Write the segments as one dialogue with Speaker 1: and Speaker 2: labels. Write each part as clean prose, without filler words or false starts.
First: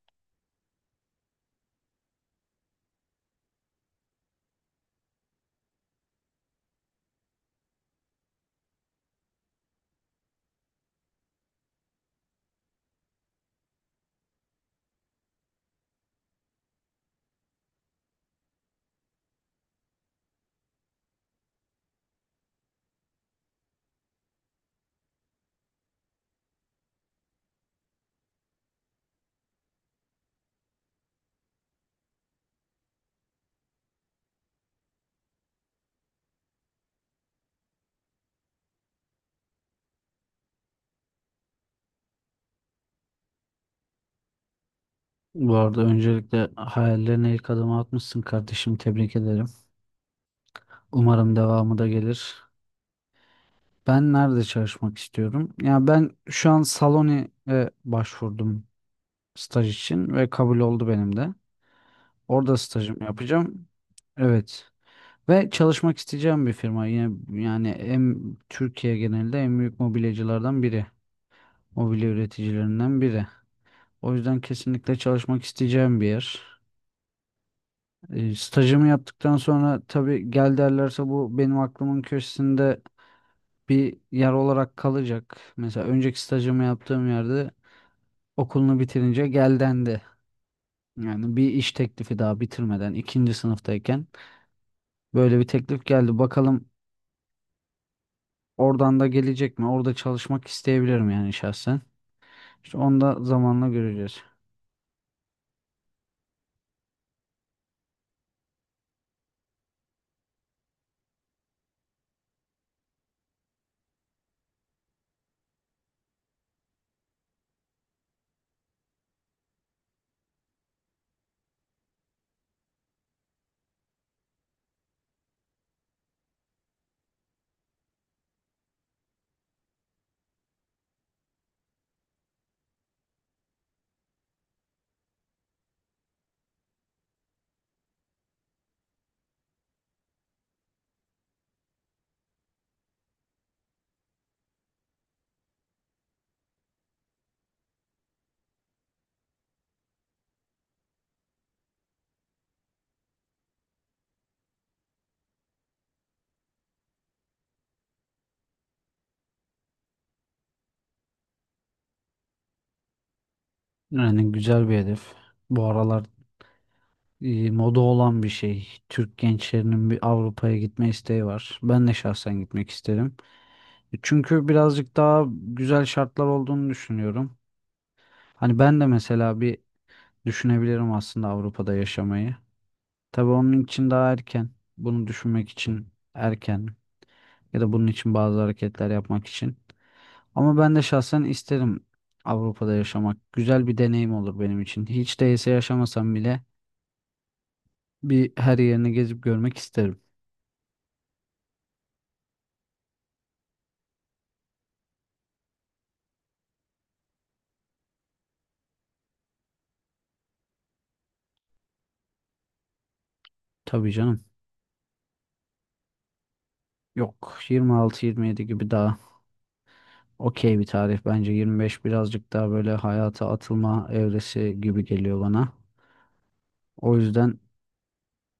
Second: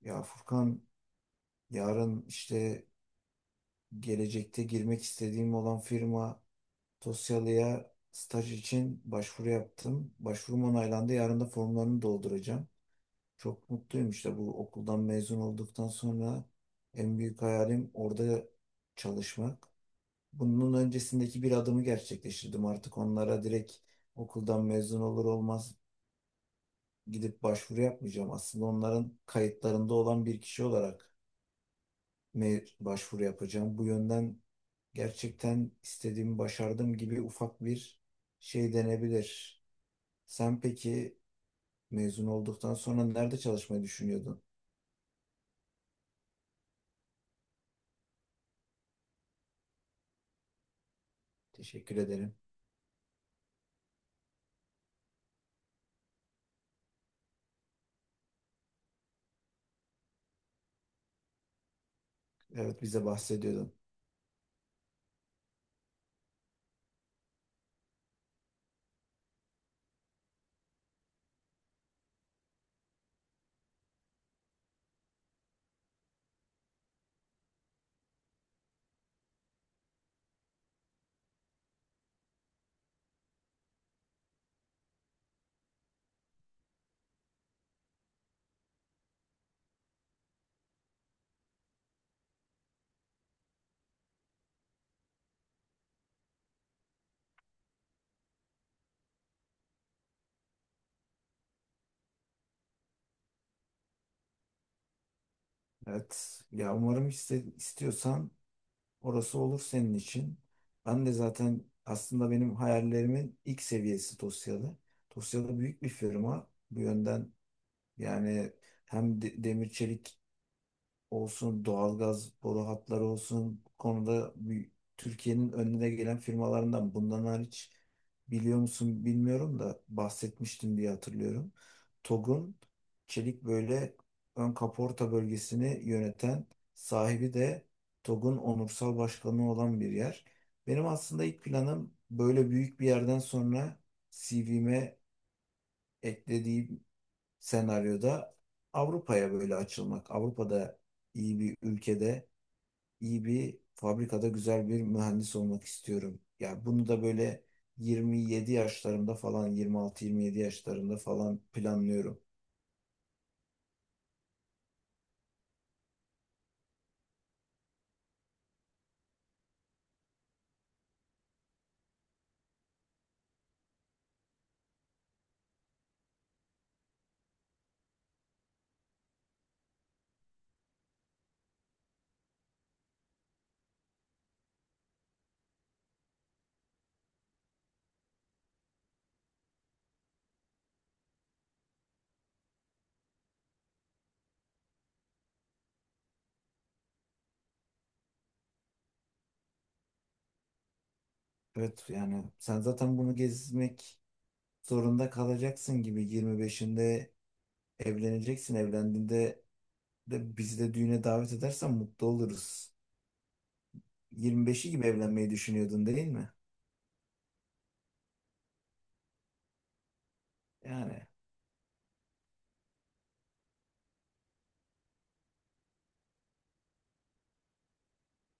Speaker 1: Ya Furkan, yarın işte gelecekte girmek istediğim olan firma Tosyalı'ya staj için başvuru yaptım. Başvurum onaylandı. Yarın da formlarını dolduracağım. Çok mutluyum, işte bu okuldan mezun olduktan sonra en büyük hayalim orada çalışmak. Bunun öncesindeki bir adımı gerçekleştirdim. Artık onlara direkt okuldan mezun olur olmaz gidip başvuru yapmayacağım. Aslında onların kayıtlarında olan bir kişi olarak mi başvuru yapacağım. Bu yönden gerçekten istediğimi başardım gibi ufak bir şey denebilir. Sen peki, mezun olduktan sonra nerede çalışmayı düşünüyordun?
Speaker 2: Bu arada öncelikle hayallerine ilk adımı atmışsın kardeşim. Tebrik ederim. Umarım devamı da
Speaker 1: Teşekkür ederim.
Speaker 2: gelir. Ben nerede çalışmak istiyorum? Ya ben şu an Saloni'ye başvurdum staj için ve kabul oldu benim de. Orada
Speaker 1: Evet,
Speaker 2: stajımı
Speaker 1: bize
Speaker 2: yapacağım.
Speaker 1: bahsediyordun.
Speaker 2: Evet. Ve çalışmak isteyeceğim bir firma. Yine yani en Türkiye genelinde en büyük mobilyacılardan biri. Mobilya üreticilerinden biri. O yüzden kesinlikle çalışmak isteyeceğim bir yer. Stajımı yaptıktan sonra tabii gel derlerse bu benim aklımın köşesinde bir yer olarak kalacak. Mesela önceki stajımı yaptığım yerde okulunu bitirince gel dendi. Yani bir iş teklifi daha bitirmeden ikinci sınıftayken böyle bir teklif geldi. Bakalım oradan da gelecek mi? Orada çalışmak isteyebilirim yani şahsen. İşte onu da zamanla göreceğiz.
Speaker 1: Evet ya, umarım istiyorsan orası olur senin için. Ben de zaten aslında benim hayallerimin ilk seviyesi Tosyalı. Tosyalı büyük bir firma. Bu yönden yani hem demir çelik olsun, doğalgaz boru hatları olsun bu konuda bir Türkiye'nin önüne gelen firmalarından. Bundan hariç, biliyor musun bilmiyorum da bahsetmiştim diye hatırlıyorum, TOG'un çelik böyle ön kaporta bölgesini yöneten sahibi de TOG'un onursal başkanı olan bir yer. Benim aslında ilk planım böyle büyük bir yerden sonra CV'me eklediğim senaryoda Avrupa'ya böyle açılmak, Avrupa'da iyi bir ülkede, iyi bir fabrikada güzel bir mühendis olmak istiyorum. Yani bunu da böyle 27 yaşlarımda falan, 26-27 yaşlarımda falan planlıyorum.
Speaker 2: Yani güzel bir hedef. Bu aralar moda olan bir şey. Türk gençlerinin bir Avrupa'ya gitme isteği var. Ben de şahsen gitmek isterim. Çünkü birazcık daha güzel şartlar olduğunu düşünüyorum. Hani ben de mesela bir düşünebilirim aslında Avrupa'da yaşamayı. Tabii onun için daha erken. Bunu düşünmek için erken ya da bunun için bazı hareketler yapmak için. Ama ben de şahsen isterim Avrupa'da yaşamak. Güzel bir deneyim olur benim için. Hiç değilse yaşamasam bile bir her yerini gezip görmek isterim.
Speaker 1: Evet yani sen zaten bunu gezmek zorunda kalacaksın gibi, 25'inde evleneceksin. Evlendiğinde de bizi de düğüne davet edersen mutlu oluruz.
Speaker 2: Tabii canım.
Speaker 1: 25'i gibi evlenmeyi düşünüyordun değil mi?
Speaker 2: Yok 26-27 gibi daha. Okey bir tarih
Speaker 1: Yani
Speaker 2: bence 25 birazcık daha böyle hayata atılma evresi gibi geliyor bana. O yüzden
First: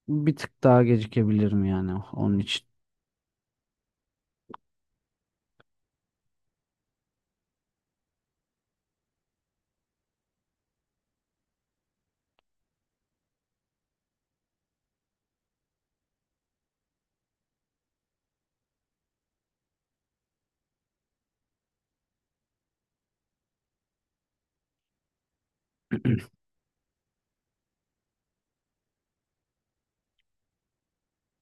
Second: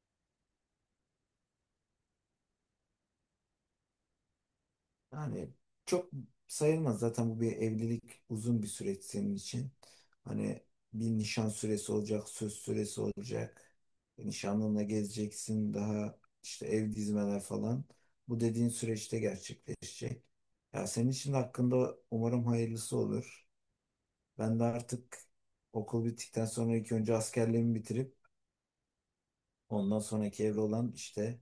Speaker 2: bir tık daha gecikebilirim yani onun için.
Speaker 1: Yani çok sayılmaz zaten, bu bir evlilik, uzun bir süreç senin için. Hani bir nişan süresi olacak, söz süresi olacak. Nişanlınla gezeceksin, daha işte ev dizmeler falan. Bu dediğin süreçte gerçekleşecek. Ya senin için de hakkında umarım hayırlısı olur. Ben de artık okul bittikten sonra ilk önce askerliğimi bitirip ondan sonraki evre olan işte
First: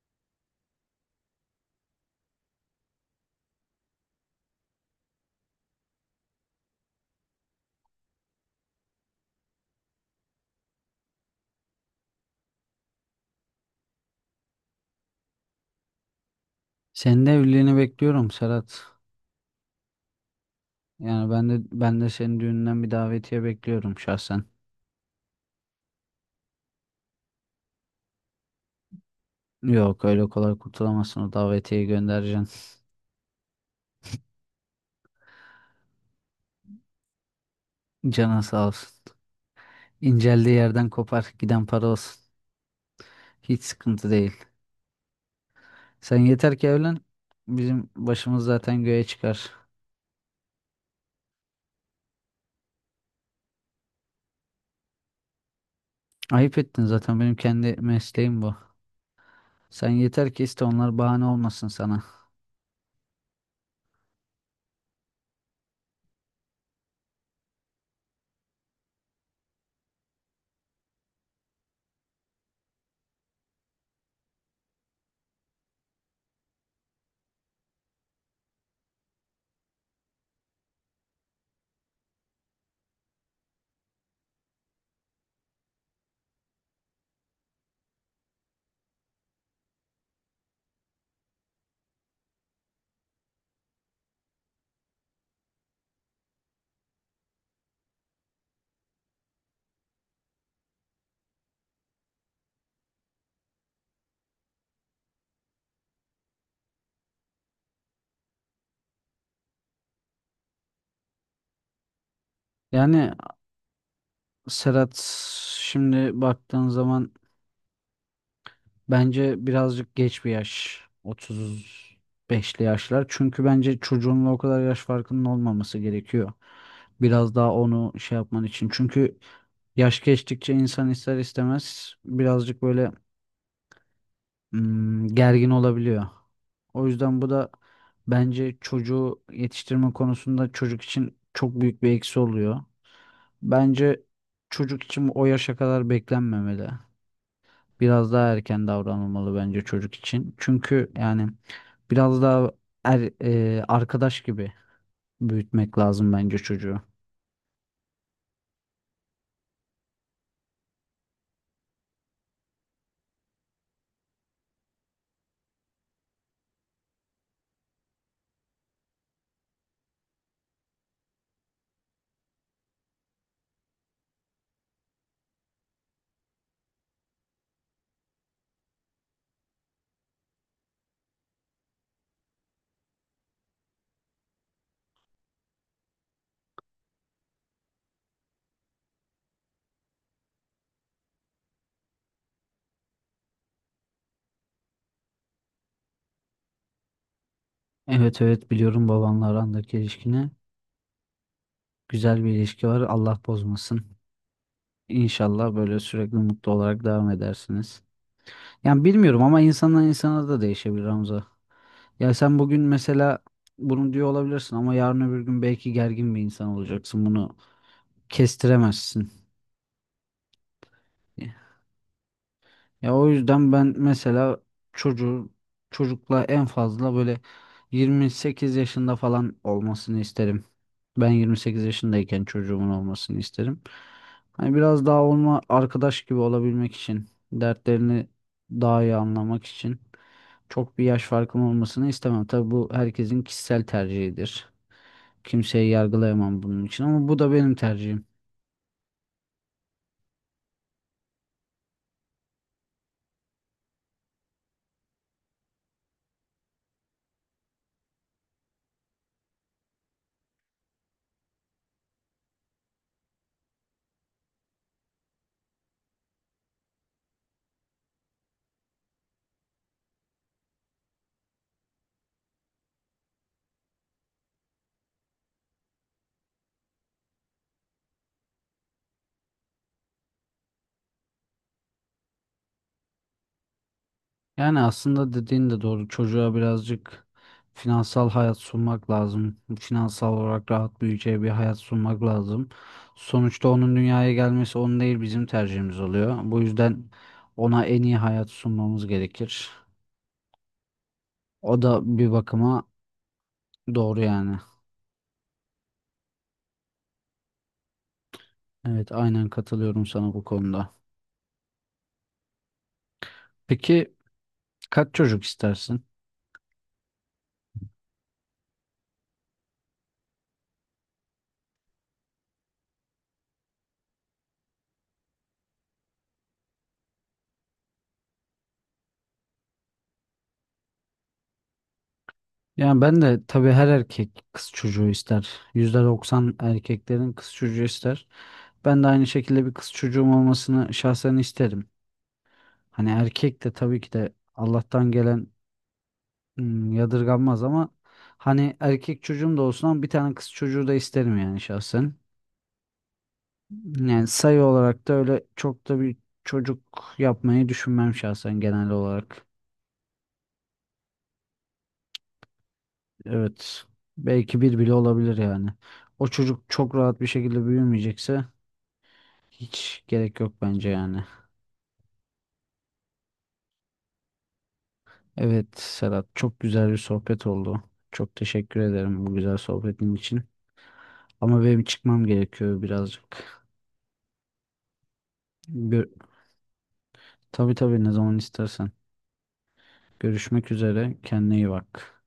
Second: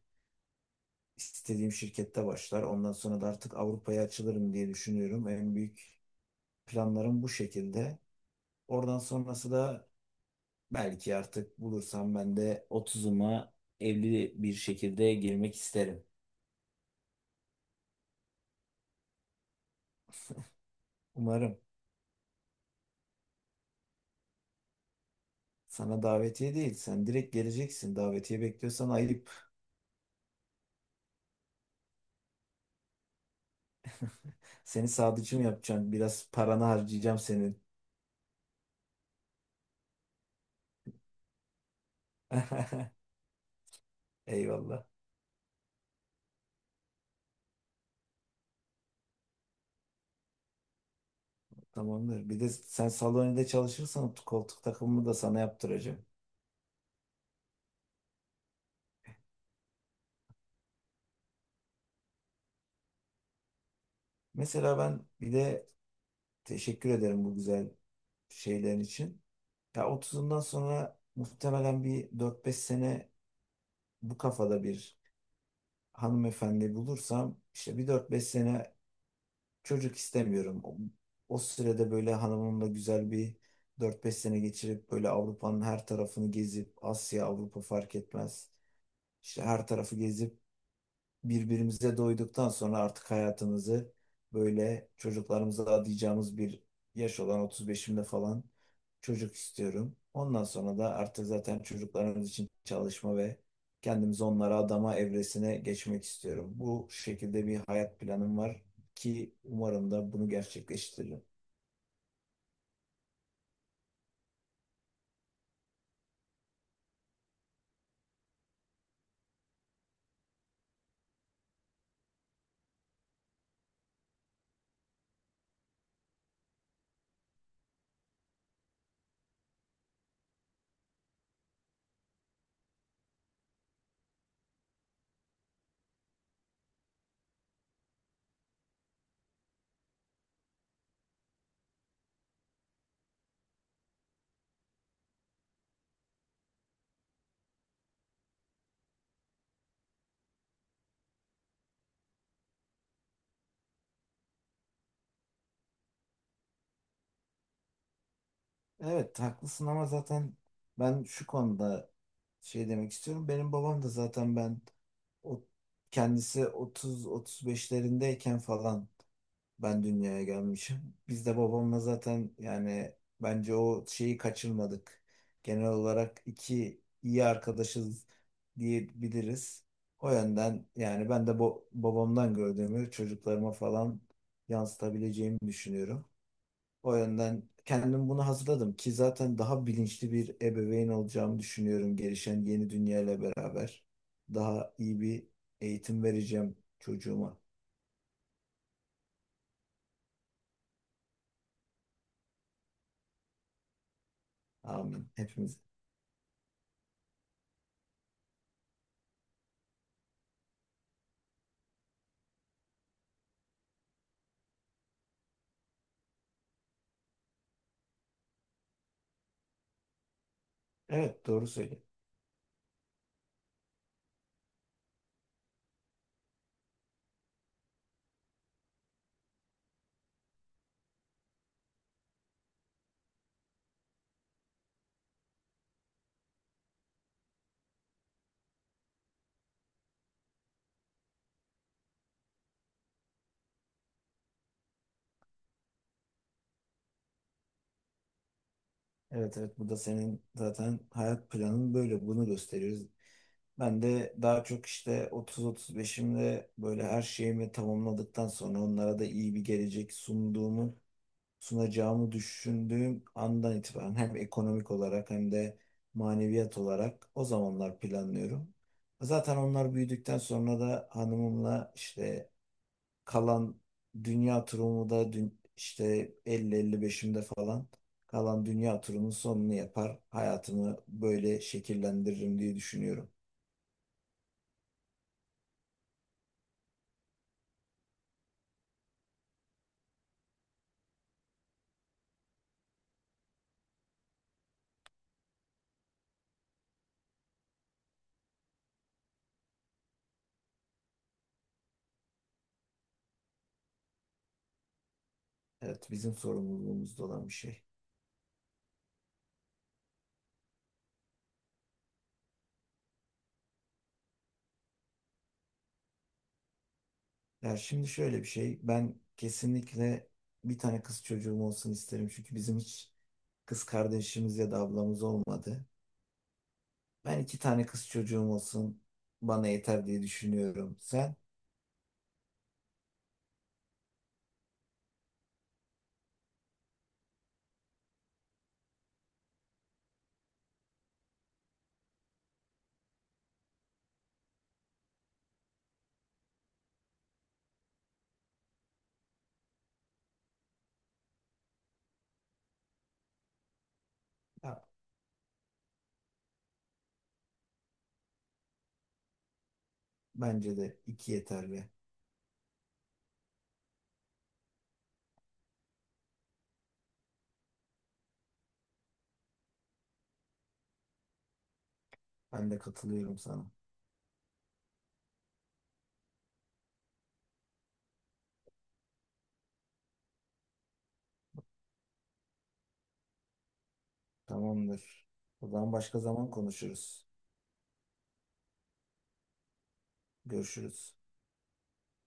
Speaker 1: istediğim şirkette başlar. Ondan sonra da artık Avrupa'ya açılırım diye düşünüyorum. En büyük planlarım bu şekilde. Oradan sonrası da belki artık bulursam ben de 30'uma evli bir şekilde girmek isterim.
Speaker 2: Senin de evliliğini bekliyorum Serhat. Yani ben de
Speaker 1: Umarım.
Speaker 2: ben de senin düğününden bir davetiye bekliyorum şahsen.
Speaker 1: Sana davetiye değil. Sen direkt geleceksin. Davetiye bekliyorsan ayıp.
Speaker 2: Yok öyle kolay kurtulamazsın o davetiyeyi göndereceksin.
Speaker 1: Seni sadıcı mı yapacağım? Biraz paranı harcayacağım senin.
Speaker 2: Canın sağ olsun. İnceldiği yerden kopar giden para olsun. Hiç sıkıntı değil.
Speaker 1: Eyvallah.
Speaker 2: Sen yeter ki evlen. Bizim başımız zaten göğe çıkar.
Speaker 1: Tamamdır. Bir de sen salonide çalışırsan koltuk takımımı da sana yaptıracağım.
Speaker 2: Ayıp ettin zaten benim kendi mesleğim bu. Sen yeter ki iste, onlar bahane olmasın sana.
Speaker 1: Mesela ben bir de teşekkür ederim bu güzel şeylerin için. Ya otuzundan sonra muhtemelen bir dört beş sene bu kafada bir hanımefendi bulursam, işte bir dört beş sene çocuk istemiyorum. O sürede böyle hanımımla güzel bir dört beş sene geçirip böyle Avrupa'nın her tarafını gezip, Asya, Avrupa fark etmez. İşte her tarafı gezip birbirimize doyduktan sonra artık hayatımızı böyle çocuklarımıza adayacağımız bir yaş olan 35'imde falan çocuk istiyorum. Ondan sonra da artık zaten çocuklarımız için çalışma ve kendimizi onlara adama evresine geçmek istiyorum. Bu şekilde bir hayat planım var ki umarım da bunu gerçekleştiririm.
Speaker 2: Yani Serhat, şimdi baktığın zaman bence birazcık geç bir yaş. 35'li yaşlar. Çünkü bence çocuğunla o kadar yaş farkının olmaması gerekiyor. Biraz daha onu şey yapman için. Çünkü yaş geçtikçe insan ister istemez birazcık böyle gergin olabiliyor. O yüzden bu da bence çocuğu yetiştirme konusunda çocuk için çok büyük bir eksi oluyor. Bence çocuk için o yaşa kadar beklenmemeli. Biraz daha erken davranılmalı bence çocuk için. Çünkü yani biraz daha arkadaş gibi büyütmek lazım bence çocuğu.
Speaker 1: Evet haklısın ama zaten ben şu konuda şey demek istiyorum. Benim babam da zaten ben, o kendisi 30-35'lerindeyken falan ben dünyaya gelmişim. Biz de babamla zaten yani bence o şeyi kaçırmadık. Genel olarak iki iyi arkadaşız diyebiliriz. O yönden yani ben de bu babamdan gördüğümü çocuklarıma falan yansıtabileceğimi düşünüyorum. O yönden kendim bunu hazırladım ki zaten daha bilinçli bir ebeveyn olacağımı düşünüyorum gelişen yeni dünyayla beraber. Daha iyi bir eğitim vereceğim çocuğuma.
Speaker 2: Evet, evet, biliyorum babanla arandaki ilişkini. Güzel bir ilişki var. Allah bozmasın.
Speaker 1: Amin.
Speaker 2: İnşallah
Speaker 1: Hepimiz.
Speaker 2: böyle sürekli mutlu olarak devam edersiniz. Yani bilmiyorum ama insandan insana da değişebilir Hamza. Ya sen bugün mesela bunu diyor olabilirsin ama yarın öbür gün belki gergin bir insan olacaksın. Bunu kestiremezsin.
Speaker 1: Evet doğru söylüyorsun.
Speaker 2: Ya o yüzden ben mesela çocuğu çocukla en fazla böyle 28 yaşında falan olmasını isterim. Ben 28 yaşındayken çocuğumun olmasını isterim. Hani biraz daha onunla arkadaş gibi olabilmek için, dertlerini daha iyi anlamak için çok bir yaş farkım olmasını istemem. Tabii bu herkesin kişisel tercihidir. Kimseyi yargılayamam bunun için ama bu da benim tercihim.
Speaker 1: Evet evet, bu da senin zaten hayat planın, böyle bunu gösteriyoruz. Ben de daha çok işte 30-35'imde böyle her şeyimi tamamladıktan sonra, onlara da iyi bir gelecek sunduğumu sunacağımı düşündüğüm andan itibaren, hem ekonomik olarak hem de maneviyat olarak, o zamanlar planlıyorum. Zaten onlar büyüdükten sonra da hanımımla işte kalan dünya turumu da dün, işte 50-55'imde falan kalan dünya turunun sonunu yapar. Hayatımı böyle şekillendiririm diye düşünüyorum.
Speaker 2: Yani aslında dediğin de doğru. Çocuğa birazcık finansal hayat sunmak lazım. Finansal olarak rahat büyüyeceği bir hayat sunmak lazım. Sonuçta onun dünyaya gelmesi onun değil bizim tercihimiz oluyor. Bu yüzden ona en iyi hayat sunmamız gerekir. O da bir bakıma doğru yani.
Speaker 1: Evet bizim sorumluluğumuzda olan bir şey.
Speaker 2: Evet, aynen katılıyorum sana bu konuda. Peki, kaç çocuk istersin?
Speaker 1: Ya şimdi şöyle bir şey, ben kesinlikle bir tane kız çocuğum olsun isterim çünkü bizim hiç kız kardeşimiz ya da ablamız olmadı. Ben iki tane kız çocuğum olsun bana yeter diye düşünüyorum. Sen?
Speaker 2: Yani ben de tabii her erkek kız çocuğu ister. %90 erkeklerin kız çocuğu ister. Ben de aynı şekilde bir kız çocuğum olmasını şahsen isterim. Hani erkek de tabii ki de Allah'tan gelen yadırganmaz ama hani erkek çocuğum da olsun ama bir tane kız çocuğu da isterim yani şahsen. Yani sayı
Speaker 1: Ya,
Speaker 2: olarak da öyle çok da bir çocuk yapmayı düşünmem şahsen genel olarak.
Speaker 1: bence de iki yeterli.
Speaker 2: Evet. Belki bir bile olabilir yani. O çocuk çok rahat bir şekilde büyümeyecekse hiç gerek yok bence yani.
Speaker 1: Ben de katılıyorum sana.
Speaker 2: Evet Serhat, çok güzel bir sohbet oldu. Çok teşekkür ederim bu güzel sohbetin için. Ama benim çıkmam gerekiyor birazcık.
Speaker 1: Tamamdır. O zaman
Speaker 2: Gör-
Speaker 1: başka zaman konuşuruz.
Speaker 2: tabii tabii ne zaman istersen. Görüşmek üzere.
Speaker 1: Görüşürüz.
Speaker 2: Kendine iyi bak.